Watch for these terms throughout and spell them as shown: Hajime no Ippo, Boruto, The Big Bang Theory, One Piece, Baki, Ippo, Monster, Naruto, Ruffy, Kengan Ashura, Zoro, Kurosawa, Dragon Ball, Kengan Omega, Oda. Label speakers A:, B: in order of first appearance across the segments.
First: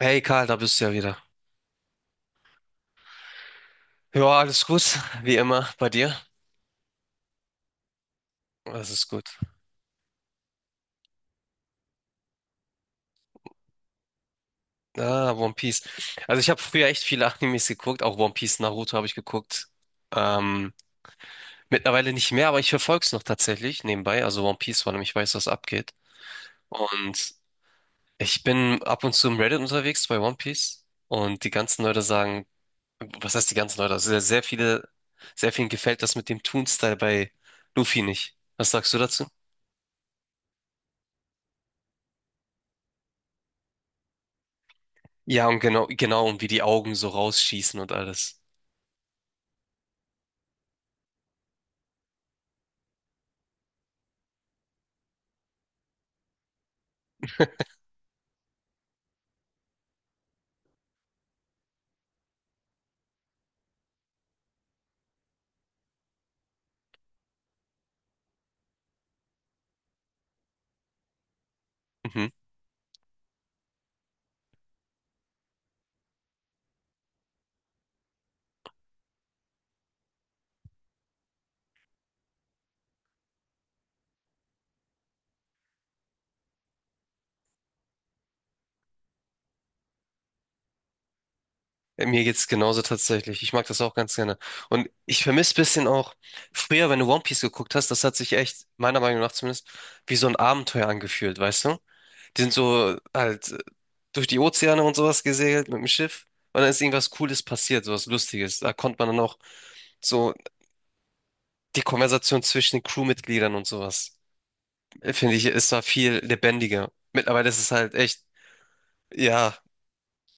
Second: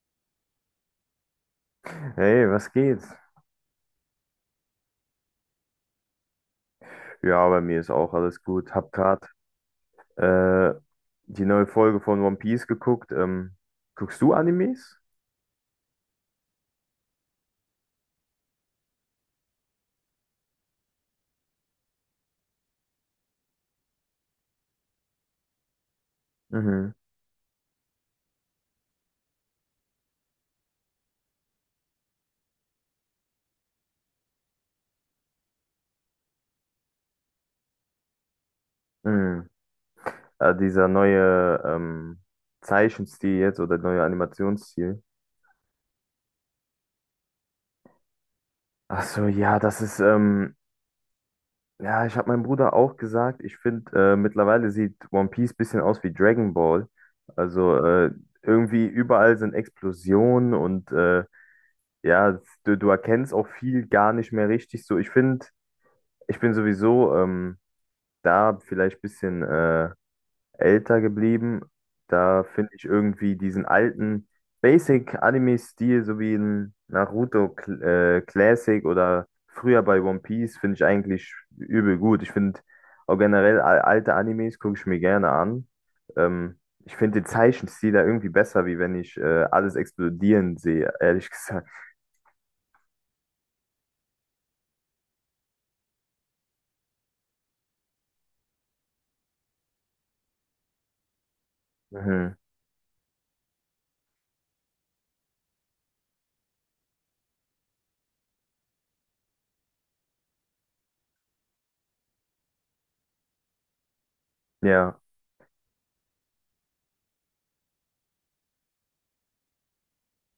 A: Hey Karl, da bist du ja wieder.
B: Hey, was geht?
A: Ja, alles gut, wie immer bei dir.
B: Ja, bei mir ist auch alles gut.
A: Das
B: Hab
A: ist gut.
B: grad äh, die neue Folge von One Piece geguckt. Guckst du Animes?
A: Ah, One Piece. Also ich habe früher echt viele Animes geguckt, auch One Piece, Naruto habe ich geguckt. Ähm, Mittlerweile nicht mehr, aber ich verfolge es noch tatsächlich nebenbei. Also One Piece, weil ich weiß, was abgeht.
B: Mhm.
A: Und ich bin ab und zu im Reddit unterwegs bei One Piece. Und die ganzen Leute sagen, was heißt die ganzen Leute? Also sehr, sehr viele, sehr vielen gefällt das mit dem Toon-Style bei Luffy nicht. Was sagst du dazu?
B: Mhm. Dieser neue Zeichenstil jetzt oder neue Animationsstil.
A: Ja, und genau, genau, und wie die Augen so rausschießen und alles.
B: Ach so, ja, das ist, ja, ich habe meinem Bruder auch gesagt, ich finde, mittlerweile sieht One Piece bisschen aus wie Dragon Ball. Also irgendwie überall sind Explosionen und ja, du erkennst auch viel gar nicht mehr richtig so. Ich finde, ich bin sowieso da vielleicht ein bisschen älter geblieben.
A: Mhm.
B: Da finde ich irgendwie diesen alten Basic-Anime-Stil, so wie in Naruto Classic oder früher bei One Piece, finde ich eigentlich übel gut. Ich finde auch generell alte Animes gucke ich mir gerne an. Ähm, ich finde den Zeichenstil da irgendwie besser, wie wenn ich alles explodieren sehe, ehrlich gesagt.
A: Mir geht's genauso tatsächlich. Ich mag das auch ganz gerne. Und ich vermisse ein bisschen auch, früher, wenn du One Piece geguckt hast, das hat sich echt, meiner Meinung nach zumindest, wie so ein Abenteuer angefühlt, weißt du?
B: Mhm.
A: Die sind so halt durch die Ozeane und sowas gesegelt mit dem Schiff. Und dann ist irgendwas Cooles passiert, sowas Lustiges. Da konnte man dann auch so die Konversation zwischen den Crewmitgliedern und sowas.
B: Ja.
A: Finde ich, es war viel lebendiger. Mittlerweile ist es halt echt, ja,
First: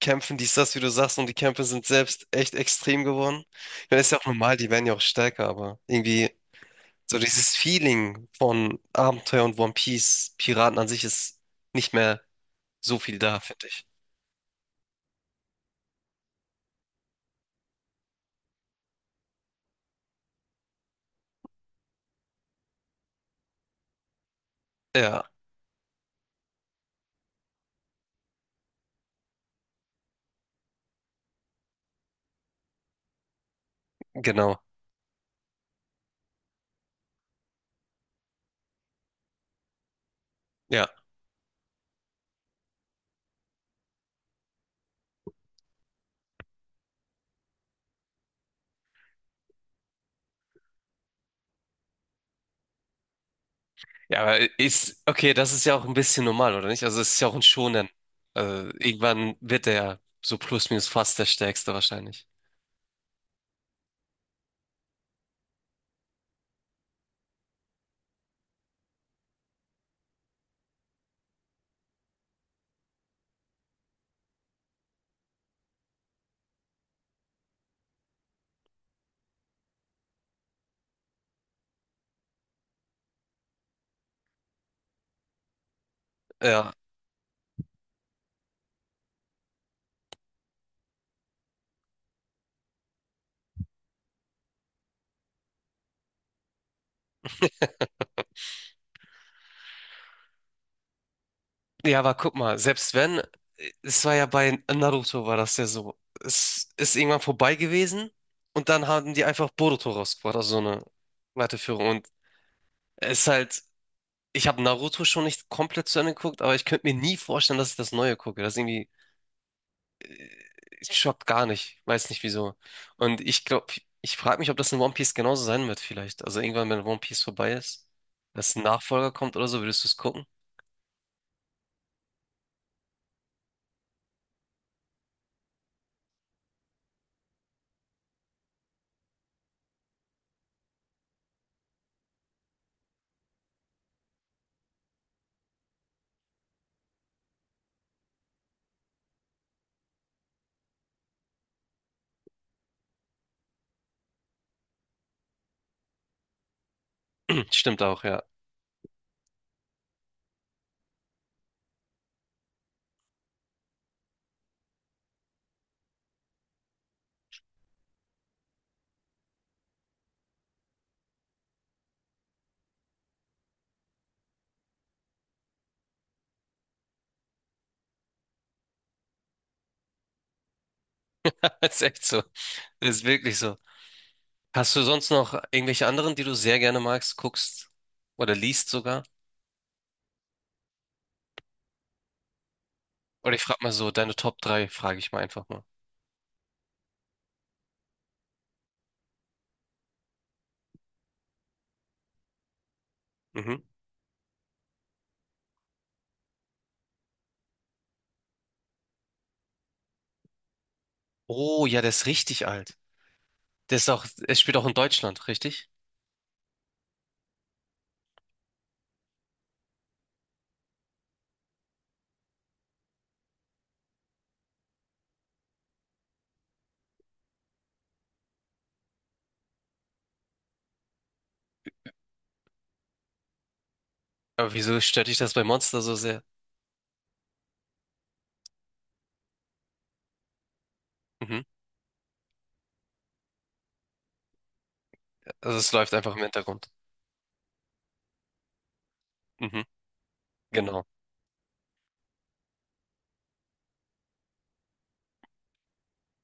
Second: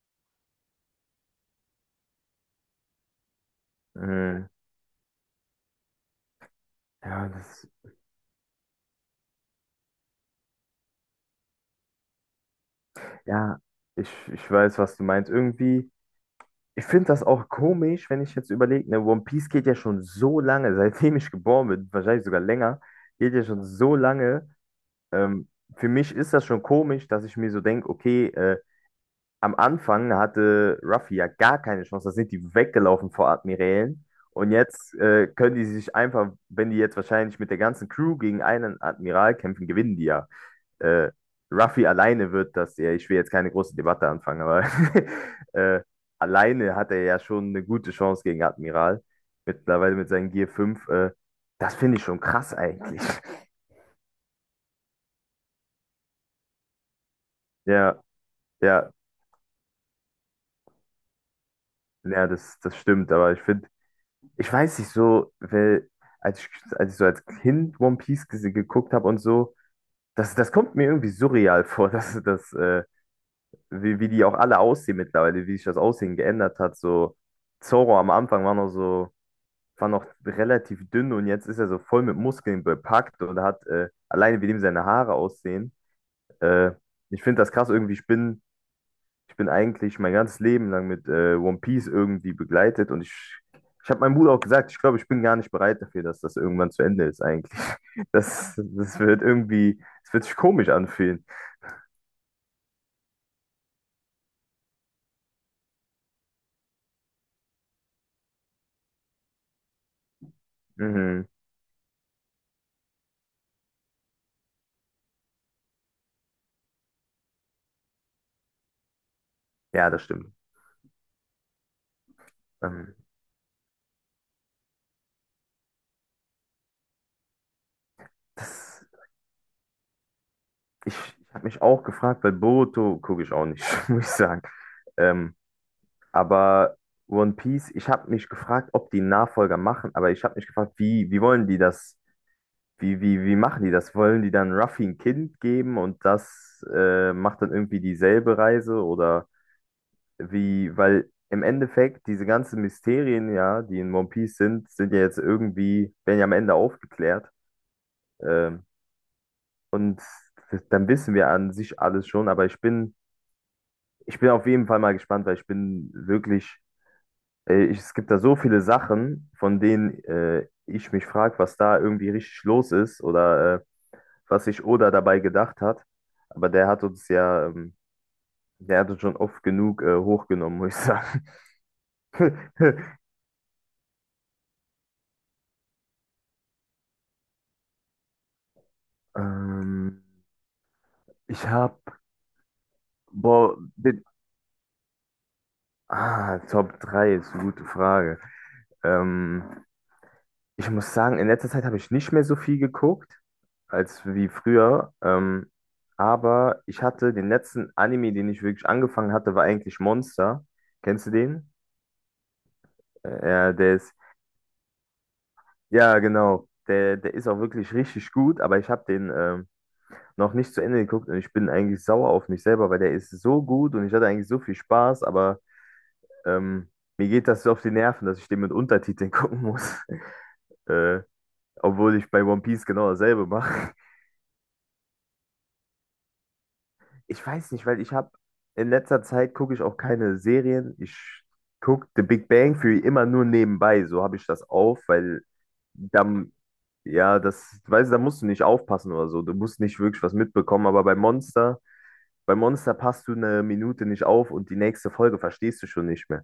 A: Kämpfen, dies, das, wie du sagst, und die Kämpfe sind selbst echt extrem geworden. Ich meine, ist ja auch
B: Mhm.
A: normal, die werden ja auch stärker, aber irgendwie so
B: Ja,
A: dieses
B: das,
A: Feeling von Abenteuer und One Piece, Piraten an sich ist nicht mehr so viel da,
B: ja,
A: finde ich.
B: ich weiß, was du meinst. Irgendwie, ich finde das auch komisch, wenn ich jetzt überlege, ne, One Piece geht ja schon so lange, seitdem ich geboren bin, wahrscheinlich sogar länger, geht ja schon so lange.
A: Ja,
B: Ähm, für mich ist das schon komisch, dass ich mir so denke, okay, am Anfang hatte Ruffy ja gar keine Chance. Da sind die weggelaufen vor Admirälen. Und
A: genau.
B: jetzt können die sich einfach, wenn die jetzt wahrscheinlich mit der ganzen Crew gegen einen Admiral kämpfen, gewinnen die ja.
A: Ja.
B: Äh, Ruffy alleine wird das ja, ich will jetzt keine große Debatte anfangen, aber äh, alleine hat er ja schon eine gute Chance gegen Admiral. Mittlerweile mit seinen Gear 5. Das finde ich schon krass eigentlich.
A: Ja, aber ist, okay, das ist ja auch ein bisschen normal, oder nicht? Also es ist ja auch ein Shonen.
B: Ja,
A: Also
B: ja,
A: irgendwann wird er ja so plus minus fast der Stärkste wahrscheinlich.
B: ja, das, das stimmt, aber ich finde, ich weiß nicht so, weil als ich, als ich so als Kind One Piece geguckt habe und so, das, das kommt mir irgendwie surreal vor, dass das, wie die auch alle aussehen mittlerweile, wie sich das Aussehen geändert hat. So, Zoro am Anfang war noch so, war noch relativ dünn und jetzt ist er so voll mit Muskeln bepackt und hat alleine wie dem seine Haare aussehen. Äh,
A: Ja.
B: ich finde das krass, irgendwie, ich bin eigentlich mein ganzes Leben lang mit One Piece irgendwie begleitet und ich habe meinem Bruder auch gesagt, ich glaube, ich bin gar nicht bereit dafür, dass das irgendwann zu Ende ist eigentlich. Das, das wird irgendwie, es wird sich komisch anfühlen.
A: Ja, aber guck mal, selbst wenn, es war ja bei Naruto war das ja so. Es ist irgendwann vorbei gewesen und dann haben die einfach Boruto rausgebracht, also so eine
B: Mhm.
A: Weiterführung. Und es ist halt, ich habe Naruto schon nicht komplett zu Ende geguckt, aber ich könnte mir nie vorstellen, dass ich das Neue gucke. Das irgendwie,
B: Ja, das stimmt.
A: es schockt gar nicht, weiß nicht wieso.
B: Ähm,
A: Und ich glaube, ich frage mich, ob das in One Piece genauso sein wird vielleicht. Also irgendwann, wenn One Piece vorbei ist, dass ein
B: das,
A: Nachfolger kommt oder so, würdest du es gucken?
B: ich ich habe mich auch gefragt, weil Boruto gucke ich auch nicht, muss ich sagen. Ähm, aber One Piece, ich habe mich gefragt, ob die einen Nachfolger machen, aber ich habe mich gefragt, wie wollen die das. Wie machen die das? Wollen die dann Ruffy ein Kind geben und das macht dann irgendwie dieselbe Reise? Oder wie, weil im Endeffekt diese ganzen Mysterien, ja, die in One Piece sind, sind ja jetzt irgendwie, werden ja am Ende aufgeklärt.
A: Stimmt auch, ja.
B: Ähm, und dann wissen wir an sich alles schon, aber ich bin auf jeden Fall mal gespannt, weil ich bin wirklich, es gibt da so viele Sachen, von denen ich mich frage, was da irgendwie richtig los ist oder was sich Oda dabei gedacht hat. Aber der hat uns ja, der hat uns schon oft genug hochgenommen, muss ich sagen.
A: Ist echt so. Ist wirklich so. Hast du sonst noch irgendwelche anderen, die du sehr gerne magst, guckst oder liest sogar?
B: Ähm, ich habe,
A: Oder ich
B: boah,
A: frage mal so,
B: den,
A: deine Top 3, frage ich mal einfach mal.
B: ah, Top 3, ist eine gute Frage. Ähm, ich muss sagen, in letzter Zeit habe ich nicht mehr so viel geguckt,
A: Mhm.
B: als wie früher. Aber ich hatte den letzten Anime, den ich wirklich angefangen hatte, war eigentlich Monster. Kennst du den?
A: Oh, ja, der ist richtig alt.
B: Ja,
A: Der
B: der
A: ist
B: ist,
A: auch, es spielt auch in Deutschland, richtig?
B: ja, genau. Der ist auch wirklich richtig gut, aber ich habe den noch nicht zu Ende geguckt und ich bin eigentlich sauer auf mich selber, weil der ist so gut und ich hatte eigentlich so viel Spaß, aber ähm, mir geht das so auf die Nerven, dass ich den mit Untertiteln gucken muss. Äh, obwohl ich bei One Piece genau dasselbe mache.
A: Aber wieso stört dich das bei Monster so sehr?
B: Ich weiß nicht, weil ich habe in letzter Zeit gucke ich auch keine Serien. Ich
A: Mhm.
B: gucke The Big Bang Theory immer nur nebenbei. So habe ich das auf, weil
A: Also es läuft einfach im
B: dann,
A: Hintergrund.
B: ja, das, weißt du, da musst du nicht aufpassen oder so. Du musst
A: Mhm.
B: nicht wirklich was mitbekommen.
A: Genau,
B: Bei Monster passt du eine Minute nicht auf und die nächste Folge verstehst du schon nicht mehr.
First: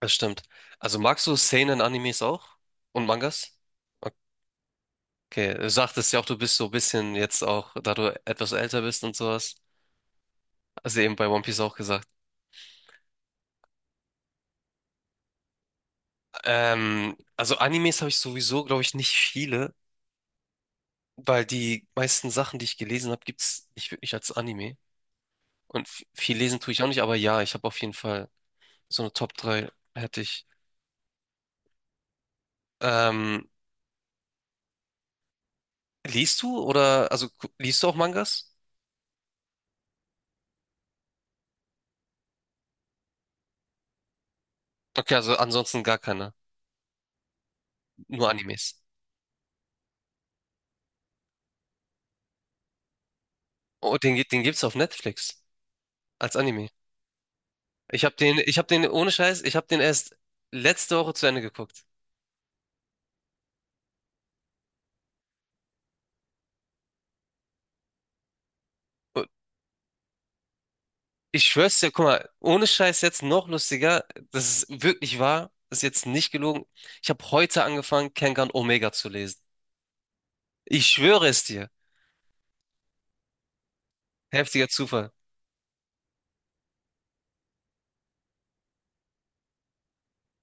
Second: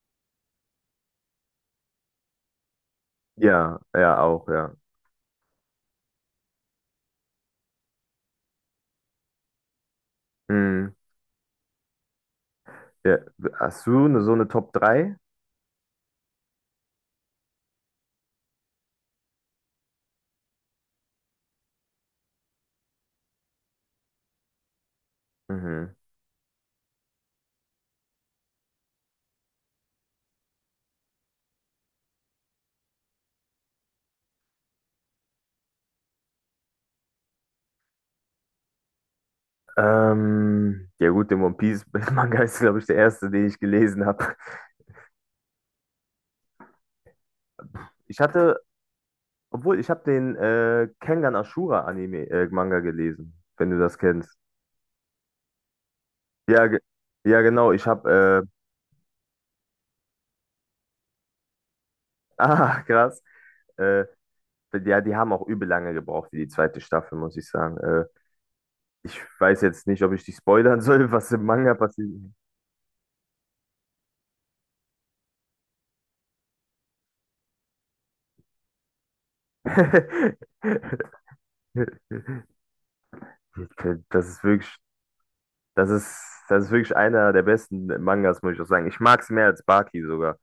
A: das stimmt. Also magst du Seinen-Animes auch? Und Mangas?
B: Ja, ja, auch, ja.
A: Okay, du sagtest ja auch, du bist so ein bisschen jetzt auch, da du etwas älter bist und sowas.
B: Hm,
A: Also eben bei One Piece auch gesagt.
B: ja. Hast du eine, so eine Top 3?
A: Also Animes habe ich sowieso, glaube ich, nicht viele, weil die meisten Sachen, die ich gelesen habe, gibt es nicht wirklich als Anime. Und
B: Mhm.
A: viel lesen tue ich auch nicht, aber ja, ich habe auf jeden Fall so eine Top drei hätte ich. Ähm, Liest du oder, also liest du auch Mangas?
B: Ja gut, den One Piece Manga ist, glaube ich, der erste, den ich gelesen habe.
A: Okay, also ansonsten gar keine,
B: Ich
A: nur
B: hatte
A: Animes.
B: Obwohl, ich habe den Kengan Ashura Anime Manga gelesen, wenn du
A: Oh,
B: das
A: den,
B: kennst.
A: den gibt's auf Netflix als
B: Ja,
A: Anime.
B: ge ja genau, ich habe
A: Ich habe den, ohne Scheiß, ich habe den erst letzte Woche zu Ende geguckt.
B: ah krass. Äh, ja, die haben auch übel lange gebraucht für die zweite Staffel, muss ich sagen. Ich weiß jetzt nicht, ob ich dich spoilern soll, was im
A: Ich
B: Manga
A: schwör's dir, guck
B: passiert.
A: mal, ohne Scheiß jetzt noch lustiger, das ist wirklich wahr, das ist jetzt nicht gelogen. Ich habe heute angefangen, Kengan Omega zu lesen. Ich schwöre es dir.
B: Das ist
A: Heftiger
B: wirklich,
A: Zufall.
B: das ist wirklich einer der besten Mangas, muss ich auch sagen. Ich mag es mehr als Baki sogar.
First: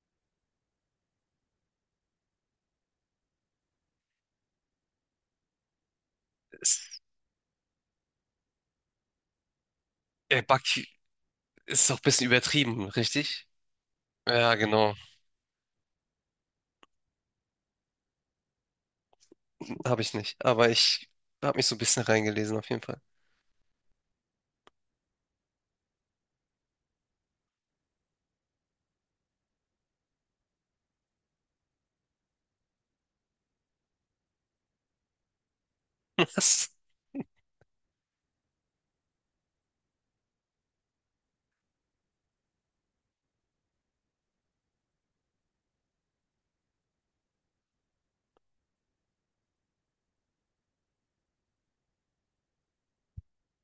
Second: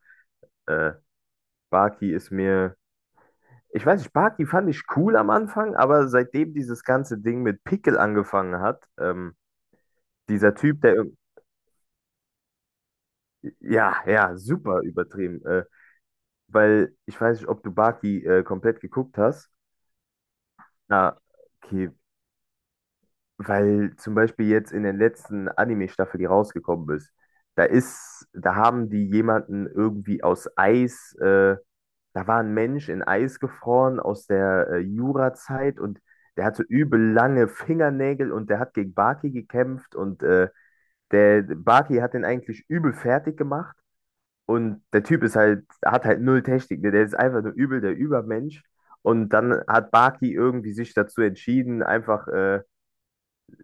B: Äh, Baki ist mir Ich weiß nicht, Barty fand ich cool am Anfang, aber seitdem dieses
A: Ist,
B: ganze Ding mit Pickel angefangen hat, dieser Typ,
A: Baki
B: der, irg-
A: ist doch ein bisschen übertrieben, richtig?
B: ja, ja,
A: Ja,
B: super
A: genau.
B: übertrieben, weil ich weiß nicht, ob du Barty komplett geguckt hast.
A: Habe ich nicht. Aber ich
B: Ah,
A: habe mich so ein
B: okay,
A: bisschen reingelesen, auf jeden Fall.
B: weil zum Beispiel jetzt in den letzten Anime-Staffel, die rausgekommen ist, da haben die jemanden irgendwie aus Eis, da war ein Mensch in Eis gefroren aus der Jurazeit und der hatte so
A: Was?
B: übel lange Fingernägel und der hat gegen Baki gekämpft und der Baki hat den eigentlich übel fertig gemacht und der Typ ist halt, hat halt null Technik, ne? Der ist einfach nur übel der Übermensch. Und dann hat Baki irgendwie sich dazu entschieden, einfach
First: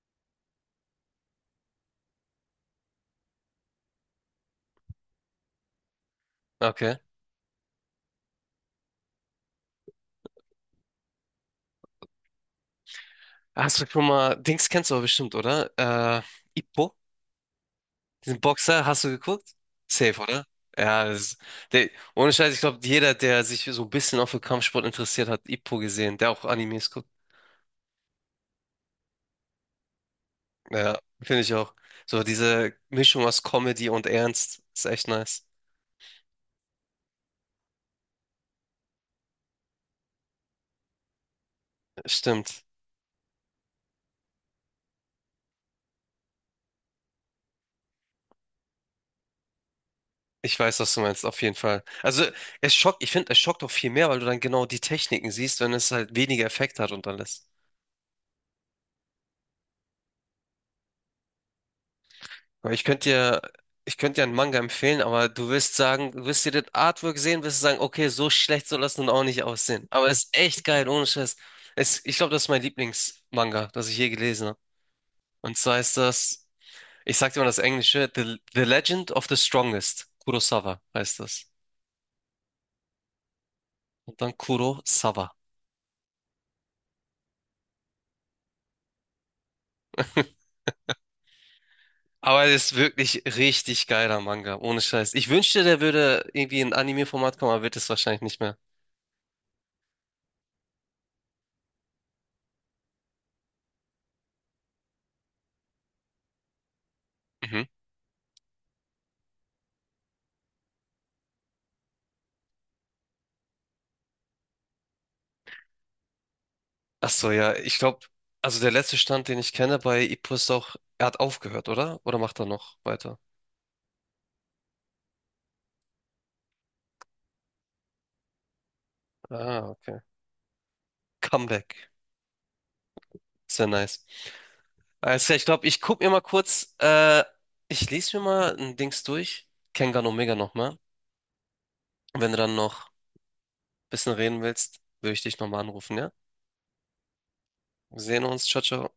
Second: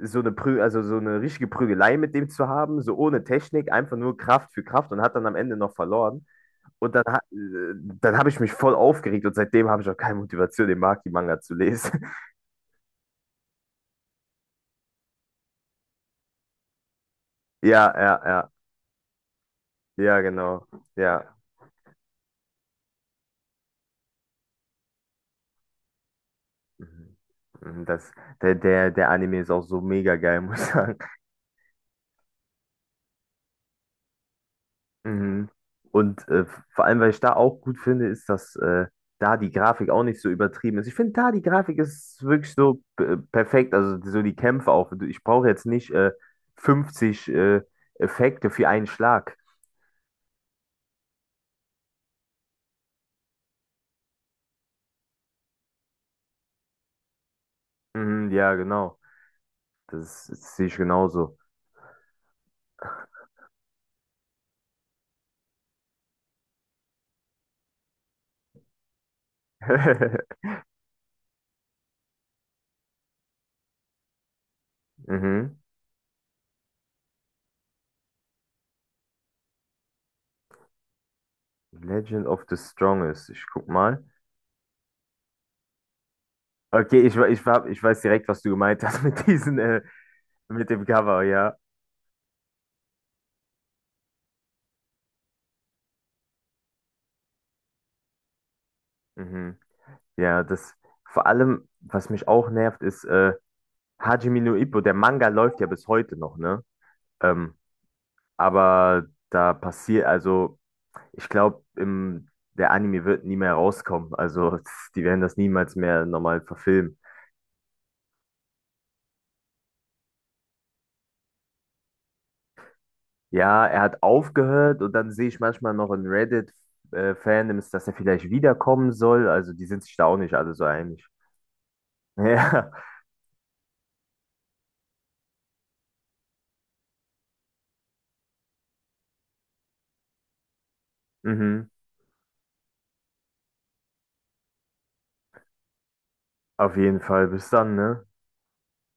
B: so eine Prü also so eine richtige Prügelei mit dem zu haben, so ohne Technik, einfach nur Kraft für Kraft und hat dann am Ende noch verloren. Und
A: Okay.
B: dann habe ich mich voll aufgeregt und seitdem habe ich auch keine Motivation, den Maki-Manga zu lesen.
A: Hast du schon mal, Dings kennst du aber bestimmt, oder? Ippo?
B: Ja, ja,
A: Diesen
B: ja.
A: Boxer hast du geguckt? Safe,
B: Ja,
A: oder?
B: genau.
A: Ja,
B: Ja.
A: das, der, ohne Scheiß, ich glaube, jeder, der sich so ein bisschen auch für Kampfsport interessiert hat, Ippo gesehen, der auch Animes guckt.
B: Mhm. Mhm, das, der Anime ist auch so mega geil, muss ich
A: Ja,
B: sagen.
A: finde ich auch. So diese Mischung aus Comedy und Ernst ist echt nice.
B: Mhm. Und vor allem, weil ich da auch gut finde, ist, dass da die Grafik auch nicht so übertrieben ist. Ich finde, da die Grafik ist wirklich
A: Stimmt.
B: so perfekt. Also so die Kämpfe auch. Ich brauche jetzt nicht 50 Effekte für einen Schlag.
A: Ich weiß, was du meinst, auf jeden Fall. Also, es schockt, ich finde, es schockt auch viel mehr, weil du dann genau die Techniken siehst, wenn es halt weniger Effekt hat und alles.
B: Mhm, ja, genau. Das, das sehe ich genauso.
A: Aber ich könnte dir, ich könnte dir einen Manga empfehlen, aber du wirst sagen, du wirst dir das Artwork sehen, wirst sagen, okay, so schlecht soll das nun auch nicht aussehen. Aber es ist echt geil, ohne Scheiß. Es, ich glaube, das ist mein Lieblingsmanga, das ich je gelesen habe. Und
B: Mhm.
A: zwar ist das, ich sag dir mal das Englische, The Legend of the Strongest. Kurosawa heißt das.
B: Legend of the Strongest. Ich guck mal.
A: Und dann Kurosawa.
B: Okay, ich, we- ich, hab- ich weiß direkt, was du gemeint hast mit diesen, mit dem Cover, ja.
A: Aber es ist wirklich richtig geiler Manga, ohne Scheiß. Ich wünschte, der würde irgendwie in Anime-Format kommen, aber wird es wahrscheinlich nicht mehr.
B: Mhm. Ja, das vor allem, was mich auch nervt, ist Hajime no Ippo. Der Manga läuft ja bis heute noch, ne? Ähm,
A: Mhm.
B: aber da passiert, also ich glaube, der Anime wird nie mehr rauskommen. Also die werden das niemals mehr normal verfilmen.
A: Ach so, ja, ich glaube, also der letzte Stand, den ich kenne bei Ippo ist auch, er hat aufgehört, oder? Oder macht er noch weiter?
B: Ja, er hat aufgehört und dann sehe ich manchmal noch in Reddit-Fandoms, dass er vielleicht wiederkommen soll. Also die
A: Ah,
B: sind sich
A: okay.
B: da auch nicht alle so einig.
A: Comeback.
B: Ja,
A: Sehr nice. Alles klar, ich glaube, ich gucke mir mal kurz, ich lese mir mal ein Dings durch. Kengan Omega nochmal.
B: mhm.
A: Und wenn du dann noch ein bisschen reden willst, würde ich dich nochmal anrufen, ja?
B: Auf jeden Fall. Bis dann,
A: Wir
B: ne?
A: sehen uns. Ciao, ciao.